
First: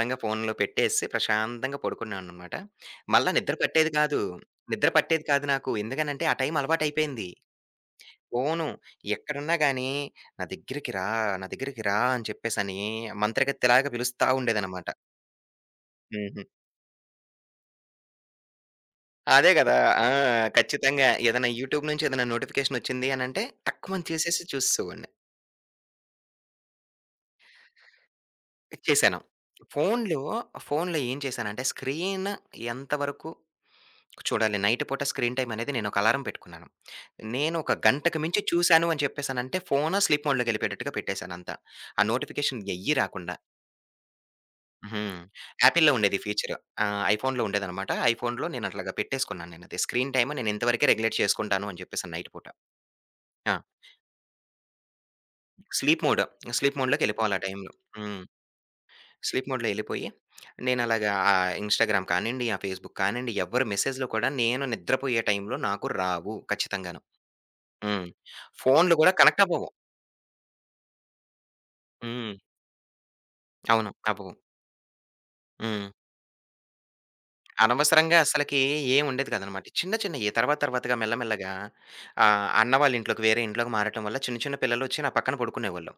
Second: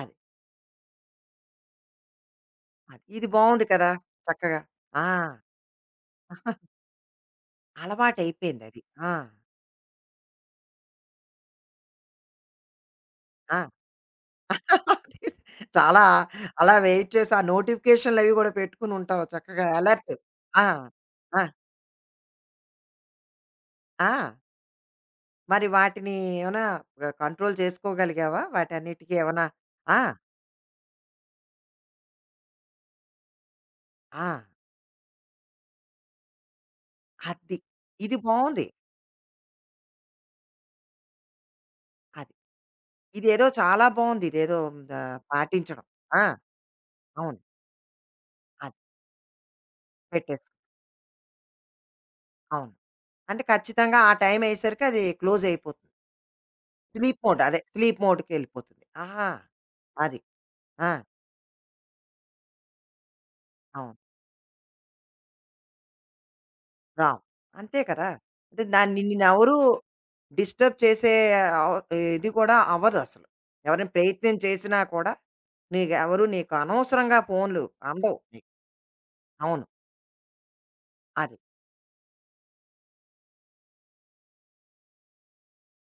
Speaker 1: అది.
Speaker 2: ఫోన్‌లో పెట్టేసి ప్రశాంతంగా పడుకున్నాననమాట.
Speaker 1: అది. ఇది
Speaker 2: మళ్ళా నిద్ర
Speaker 1: బావుంది కదా!
Speaker 2: పట్టేది కాదు.
Speaker 1: చక్కగా.
Speaker 2: నిద్ర
Speaker 1: ఆ!
Speaker 2: పట్టేది కాదు నాకు. ఎందుకనంటే, ఆ టైం అలవాటయిపోయింది.
Speaker 1: అలవాటయిపోయింది
Speaker 2: ఫోను
Speaker 1: అది. ఆ!
Speaker 2: ఎక్కడున్నా గానీ, "నా దగ్గరికి రా, నా దగ్గరికి రా" అని చెప్పేసని
Speaker 1: ఆ!
Speaker 2: మంత్రగతిలాగా పిలుస్తా ఉండేదనమాట.
Speaker 1: [LAUGHS] చాలా
Speaker 2: హ్మ్.
Speaker 1: అలా వెయిట్ చేసి, ఆ నోటిఫికేషన్‌లవి గూడా పెట్టుకుని ఉంటావు
Speaker 2: అదే
Speaker 1: చక్కగా
Speaker 2: గదా! ఆ!
Speaker 1: అలర్ట్. ఆ!
Speaker 2: ఖచ్చితంగా.
Speaker 1: ఆ!
Speaker 2: ఏదైనా యూట్యూబ్ నుంచి ఏదైనా నోటిఫికేషన్ వచ్చింది అనంటే టక్కుమని
Speaker 1: ఆ!
Speaker 2: తీసేసి చూసేసేవాడిని.
Speaker 1: మరి వాటిని ఏమైనా ఆహ్, కంట్రోల్ చేసుకోగలిగావా? వాటన్నిటికి
Speaker 2: చేశాను.
Speaker 1: ఏమైనా ఆ!
Speaker 2: ఫోన్‌లో, ఫోన్‌లో ఏం చేశానంటే ఎంతవరకు
Speaker 1: ఆ!
Speaker 2: చూడాలి? నైట్ పూట స్క్రీన్ టైమ్ అనేది నేను ఒక అలారం పెట్టుకున్నాను. నేను
Speaker 1: అది.
Speaker 2: ఒక
Speaker 1: ఇది
Speaker 2: గంటకు మించి
Speaker 1: బావుంది.
Speaker 2: చూశాను అని చెప్పేసానంటే ఫోను స్లీప్ మోడ్‌లోకి ఎళ్ళిపోయేటట్టుగా పెట్టేశాను అంతా. ఆ
Speaker 1: అది.
Speaker 2: నోటిఫికేషన్ ఎయ్యి రాకుండా.
Speaker 1: ఇదేదో చాలా బావుంది. ఇదేదో ఆహ్,
Speaker 2: హ్మ్.
Speaker 1: పాటించడం.
Speaker 2: యాపిల్‌లో ఉండేది
Speaker 1: ఆ!
Speaker 2: ఫీచరు. ఆ!
Speaker 1: అవును.
Speaker 2: ఐఫోన్‌లో ఉండేదనమాట. ఐఫోన్‌లో నేను
Speaker 1: అది.
Speaker 2: అట్లాగా పెట్టేసుకున్నాను నేనది. స్క్రీన్ టైమ్ నేను
Speaker 1: పెట్టేసుకు
Speaker 2: ఇంతవరకే రెగ్యులేట్ చేసుకుంటాను అని చెప్పేసి నైట్ పూట.
Speaker 1: అవును. అంటే
Speaker 2: ఆ!
Speaker 1: ఖచ్చితంగా ఆ టైం అయ్యేసరికి అది క్లోజ్ అయిపోతుంది.
Speaker 2: Sleep mode. స్లీప్
Speaker 1: స్లీప్
Speaker 2: మోడ్‌లోకెళ్ళిపోవాలి
Speaker 1: మోడ్.
Speaker 2: ఆ
Speaker 1: అదే
Speaker 2: టైంలో.
Speaker 1: స్లీప్
Speaker 2: హ్మ్.
Speaker 1: మోడ్‌కెళ్ళిపోతుంది. ఆహా!
Speaker 2: స్లీప్ మోడ్‌లో ఎళ్ళిపోయి,
Speaker 1: అది. ఆ!
Speaker 2: నేనలాగా ఆ ఇన్‌స్టాగ్రామ్ కానియండి, ఆ ఫేస్‌బుక్ కానియండి, ఎవ్వరు
Speaker 1: అవును.
Speaker 2: మెసేజ్‌లు కూడా నేను నిద్రపోయే టైంలో నాకు రావు ఖచ్చితంగాను.
Speaker 1: రావు. అంతే
Speaker 2: హ్మ్.
Speaker 1: కదా! అంటే
Speaker 2: ఫోన్‌లు
Speaker 1: దాన్ని
Speaker 2: గూడా కనెక్ట్
Speaker 1: నిన్నెవరు
Speaker 2: అవ్వవు.
Speaker 1: డిస్టర్బ్ చేసే అవ ఇది
Speaker 2: హ్మ్.
Speaker 1: కూడా అవ్వదసలు. ఎవరైనా
Speaker 2: అవును. అవ్వవు.
Speaker 1: ప్రయత్నం చేసినా కూడా
Speaker 2: హ్మ్.
Speaker 1: నీకెవరు నీకు అనవసరంగా ఫోన్‌లు అందవు
Speaker 2: అనవసరంగా
Speaker 1: నీకు.
Speaker 2: అసలకి ఏం ఉండేది
Speaker 1: అవును.
Speaker 2: కాదనమాట. చిన్న చిన్నయి తర్వాత తర్వాతగా మెల్ల
Speaker 1: అది.
Speaker 2: మెల్లగా ఆహ్, అన్న వాళ్ళ ఇంట్లోకి వేరే ఇంట్లోకి మారటం వల్ల చిన్న చిన్న పిల్లలొచ్చి నా పక్కన పడుకునేవాళ్ళు.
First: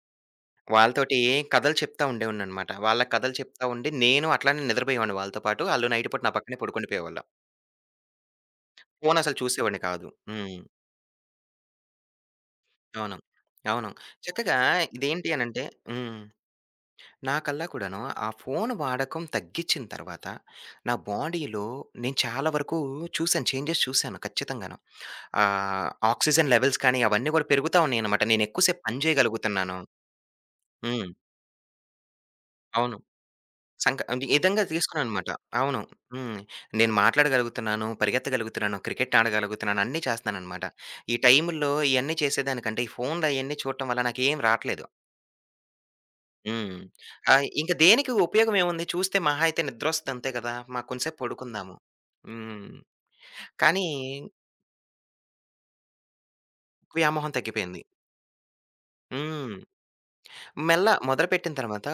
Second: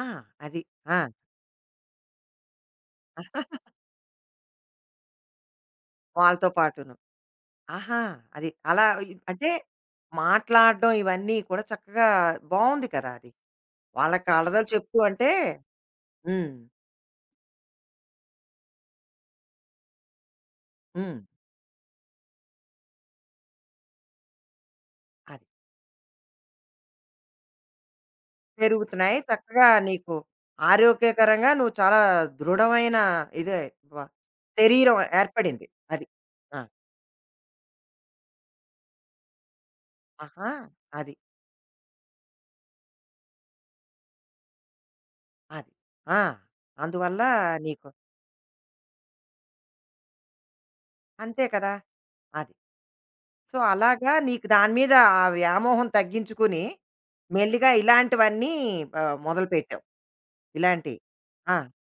Speaker 1: ఆ! అది. ఆ!
Speaker 2: వాళ్ళతోటి కథలు చెప్తా ఉండేవాడిననమాట. వాళ్ళ కథలు చెప్తా ఉండి, నేను అట్లానే నిద్రపోయేవాడిని వాళ్ళతో పాటు. ఆళ్ళు నైట్ పూట నా
Speaker 1: వాళ్ళతో
Speaker 2: పక్కనే
Speaker 1: పాటును.
Speaker 2: పడుకుండిపోయేవాళ్ళు.
Speaker 1: ఆహా! అది. అలా ఇ
Speaker 2: ఫోను అసలు
Speaker 1: అంటే
Speaker 2: చూసేవాడిని కాదు. హ్మ్.
Speaker 1: మాట్లాడడం ఇవన్నీ కూడా చక్కగా బావుంది కదా!
Speaker 2: అవును.
Speaker 1: అది.
Speaker 2: అవును.
Speaker 1: వాళ్ళకి
Speaker 2: చక్కగా
Speaker 1: కలదలు చెప్తూ
Speaker 2: ఇదేంటి
Speaker 1: అంటే
Speaker 2: అనంటే హ్మ్.
Speaker 1: హ్మ్.
Speaker 2: నా కల్లా కూడాను ఆ ఫోను వాడకం తగ్గిచ్చిన తర్వాత, నా
Speaker 1: హ్మ్.
Speaker 2: బాడీలో నేను చాలా వరకు చూసాను. చేంజెస్ చూసాను ఖచ్చితంగాను.
Speaker 1: అది.
Speaker 2: ఆహ్, ఆక్సిజన్ లెవెల్స్ కానీ అవన్నీ గూడా పెరుగుతా ఉన్నాయనమాట. నేనెక్కువ సేపు పని
Speaker 1: పెరుగుతున్నాయి. చక్కగా
Speaker 2: జేయగలుగుతున్నాను.
Speaker 1: నీకు
Speaker 2: హ్మ్.
Speaker 1: ఆరోగ్యకరంగా నువ్వు చాలా దృఢమైన
Speaker 2: అవును.
Speaker 1: ఇదే వ
Speaker 2: సంక ఈ విధంగా
Speaker 1: శరీరం
Speaker 2: తీసుకున్నాననమాట.
Speaker 1: ఏర్పడింది.
Speaker 2: అవును.
Speaker 1: అది.
Speaker 2: హ్మ్.
Speaker 1: ఆ!
Speaker 2: నేను మాట్లాడగలుగుతున్నాను, పరిగెత్తగలుగుతున్నాను, క్రికెట్ ఆడగలుగుతున్నాను, అన్నీ
Speaker 1: ఆహా!
Speaker 2: చేస్తున్నాననమాట.
Speaker 1: అది.
Speaker 2: ఈ టైముల్లో ఇయన్నీ చేసేదానికంటే, ఈ ఫోన్‌లయన్నీ చూడటం వల్ల నాకేం రాట్లేదు.
Speaker 1: అది. ఆ!
Speaker 2: హ్మ్.
Speaker 1: అందువల్ల
Speaker 2: ఆహ్, ఇంక
Speaker 1: నీకు
Speaker 2: దేనికి ఉపయోగం ఏముంది? చూస్తే మహా అయితే నిద్రొస్తది అంతే కదా! మా కొంసేపు
Speaker 1: అంతే కదా!
Speaker 2: పడుకుందాము.
Speaker 1: అది.
Speaker 2: హ్మ్.
Speaker 1: సో,
Speaker 2: కానీ
Speaker 1: అలాగా నీకు దాని మీద ఆ వ్యామోహం తగ్గించుకుని,
Speaker 2: వ్యామోహం
Speaker 1: మెల్లిగా
Speaker 2: తగ్గిపోయింది.
Speaker 1: ఇలాంటివన్నీ ఆహ్,
Speaker 2: హ్మ్.
Speaker 1: మొదలుపెట్టావు.
Speaker 2: మెల్ల
Speaker 1: ఇలాంటియి.
Speaker 2: మొదలుపెట్టిన
Speaker 1: ఆ!
Speaker 2: తర్వాత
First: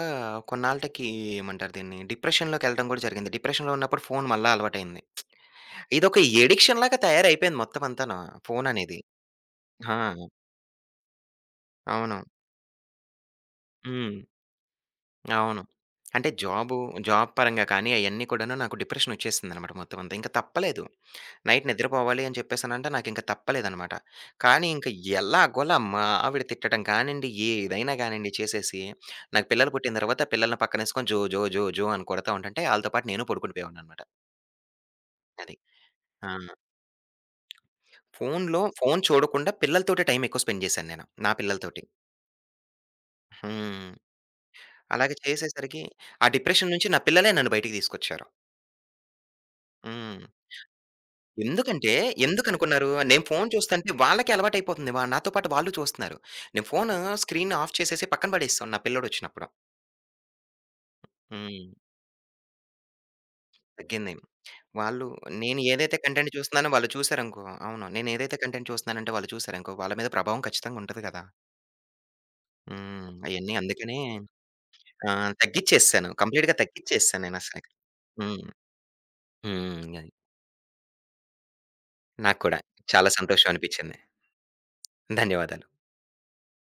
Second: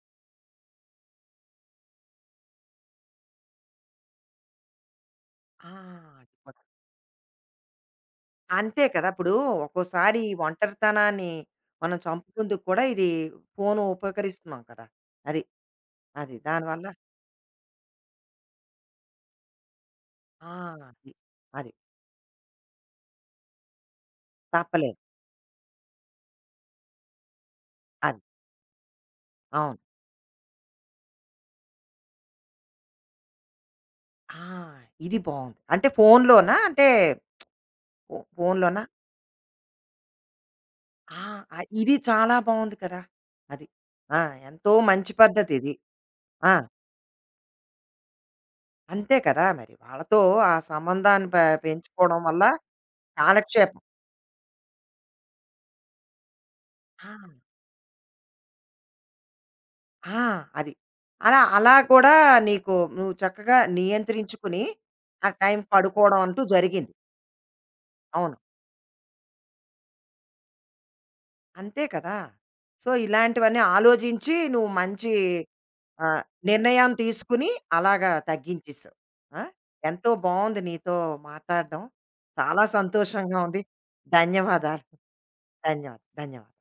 Speaker 2: కొన్నాళ్ళకి ఏమంటారు దీన్ని, డిప్రెషన్‌లోకెళ్ళడం గూడా జరిగింది. డిప్రెషన్‌లో ఉన్నప్పుడు ఫోన్ మళ్ళా అలవాటయింది.
Speaker 1: ఆ!
Speaker 2: ఇదొక
Speaker 1: అది కూడా.
Speaker 2: ఎడిక్షన్ లాగా తయారైపోయింది మొత్తం అంతాను.
Speaker 1: అంతే
Speaker 2: ఫోననేది.
Speaker 1: కదా! ఇప్పుడు
Speaker 2: ఆ!
Speaker 1: ఒక్కోసారి ఈ ఒంటరితనాన్ని మనం
Speaker 2: అవును.
Speaker 1: చంపుకుందుకు కూడా ఇది ఫోను
Speaker 2: హ్మ్.
Speaker 1: ఉపకరిస్తున్నాం కదా! అది.
Speaker 2: అవును. అంటే
Speaker 1: అది.
Speaker 2: జాబు,
Speaker 1: దానివల్ల
Speaker 2: జాబ్ పరంగా కానీ అయన్నీ కూడాను నాకు డిప్రెషనొచ్చేసిందనమాట మొత్తం అంతా. ఇంక
Speaker 1: ఆ!
Speaker 2: తప్పలేదు.
Speaker 1: అది.
Speaker 2: నైట్
Speaker 1: అది.
Speaker 2: నిద్రపోవాలి అని చెప్పేసనంటే నాకింక తప్పలేదనమాట. కానీ ఇంక
Speaker 1: తప్పలేదు.
Speaker 2: ఎలాగోలా మా ఆవిడ తిట్టడం కానియండి, ఏదైనా
Speaker 1: అది.
Speaker 2: గానియండి చేసేసి, నాకు పిల్లలు
Speaker 1: అవును.
Speaker 2: పుట్టిన తర్వాత పిల్లల్ని పక్కనేసుకొని జో, జో, జో, జో అని కొడతా ఉంటంటే ఆళ్ళతో పాటు నేను పడుకుండి పోయేవాడిననమాట.
Speaker 1: ఆ! ఇది
Speaker 2: అది.
Speaker 1: బావుంది. అంటే
Speaker 2: ఆ!
Speaker 1: ఫోనులోనా? అంటే ఫో
Speaker 2: ఫోనులో
Speaker 1: ఫోనులోనా?
Speaker 2: ఫోను చూడకుండా పిల్లలతోటే టైం ఎక్కువ స్పెండ్ జేశాను నేను.
Speaker 1: ఆ!
Speaker 2: నా
Speaker 1: ఆహ్,
Speaker 2: పిల్లలతోటి.
Speaker 1: ఇది చాలా బావుంది కదా! అది.
Speaker 2: హ్మ్.
Speaker 1: ఆ! ఎంతో
Speaker 2: అలాగ
Speaker 1: మంచి పద్ధతిది.
Speaker 2: చేసేసరికి ఆ
Speaker 1: ఆ!
Speaker 2: డిప్రెషన్ నుంచి నా పిల్లలే నన్ను బయటికి తీసుకొచ్చారు.
Speaker 1: అంతే కదా! మరి వాళ్ళతో
Speaker 2: హ్మ్.
Speaker 1: ఆ సంబంధాన్ని పె
Speaker 2: ఎందుకంటే
Speaker 1: పెంచుకోవడం వల్ల
Speaker 2: ఎందుకనుకున్నారు? నేను ఫోను
Speaker 1: కాలక్షేపం.
Speaker 2: చూస్తంటే వాళ్ళకి అలవాటైపోతుంది. నాతో పాటు వాళ్ళు చూస్తున్నారు. నేను ఫోను
Speaker 1: ఆ!
Speaker 2: స్క్రీన్ ఆఫ్ చేసేసి పక్కన పడేస్తాను నా పిల్లోడొచ్చినప్పుడు.
Speaker 1: ఆ! అది. అలా
Speaker 2: హ్మ్.
Speaker 1: అలా కూడా నీకు నువ్వు చక్కగా
Speaker 2: తగ్గింది.
Speaker 1: నియంత్రించుకుని,
Speaker 2: వాళ్ళు
Speaker 1: ఆ
Speaker 2: నేను
Speaker 1: టైంకి
Speaker 2: ఏదైతే
Speaker 1: పడుకోవడం
Speaker 2: కంటెంట్
Speaker 1: అంటూ
Speaker 2: చూస్తున్నానో వాళ్ళు
Speaker 1: జరిగింది.
Speaker 2: చూసారనుకో అవును. నేను
Speaker 1: అవును.
Speaker 2: ఏదైతే కంటెంట్ చూస్తున్నానంటే వాళ్ళు చూసారనుకో వాళ్ళ మీద ప్రభావం ఖచ్చితంగా ఉంటది కదా!
Speaker 1: అంతే కదా! సో,
Speaker 2: హ్మ్. అయన్నీ
Speaker 1: ఇలాంటివన్నీ
Speaker 2: అందుకనే
Speaker 1: ఆలోచించి నువ్వు మంచి
Speaker 2: ఆహ్, తగ్గిచ్చేసాను.
Speaker 1: ఆహ్,
Speaker 2: కంప్లీట్‌గా
Speaker 1: నిర్ణయం
Speaker 2: తగ్గిచ్చేసాను
Speaker 1: తీసుకుని
Speaker 2: నేనసలకి.
Speaker 1: అలాగా
Speaker 2: హ్మ్.
Speaker 1: తగ్గించేసావు. ఆ!
Speaker 2: హ్మ్.
Speaker 1: ఎంతో
Speaker 2: అది.
Speaker 1: బావుంది నీతో మాట్లాడడం.
Speaker 2: నాకు కూడా
Speaker 1: చాలా
Speaker 2: చాలా
Speaker 1: సంతోషంగా
Speaker 2: సంతోషం
Speaker 1: ఉంది.
Speaker 2: అనిపిచ్చింది.
Speaker 1: ధన్యవాదాలు.
Speaker 2: ధన్యవాదాలు.
Speaker 1: ధన్యవాదాలు. ధన్యవాదాలు.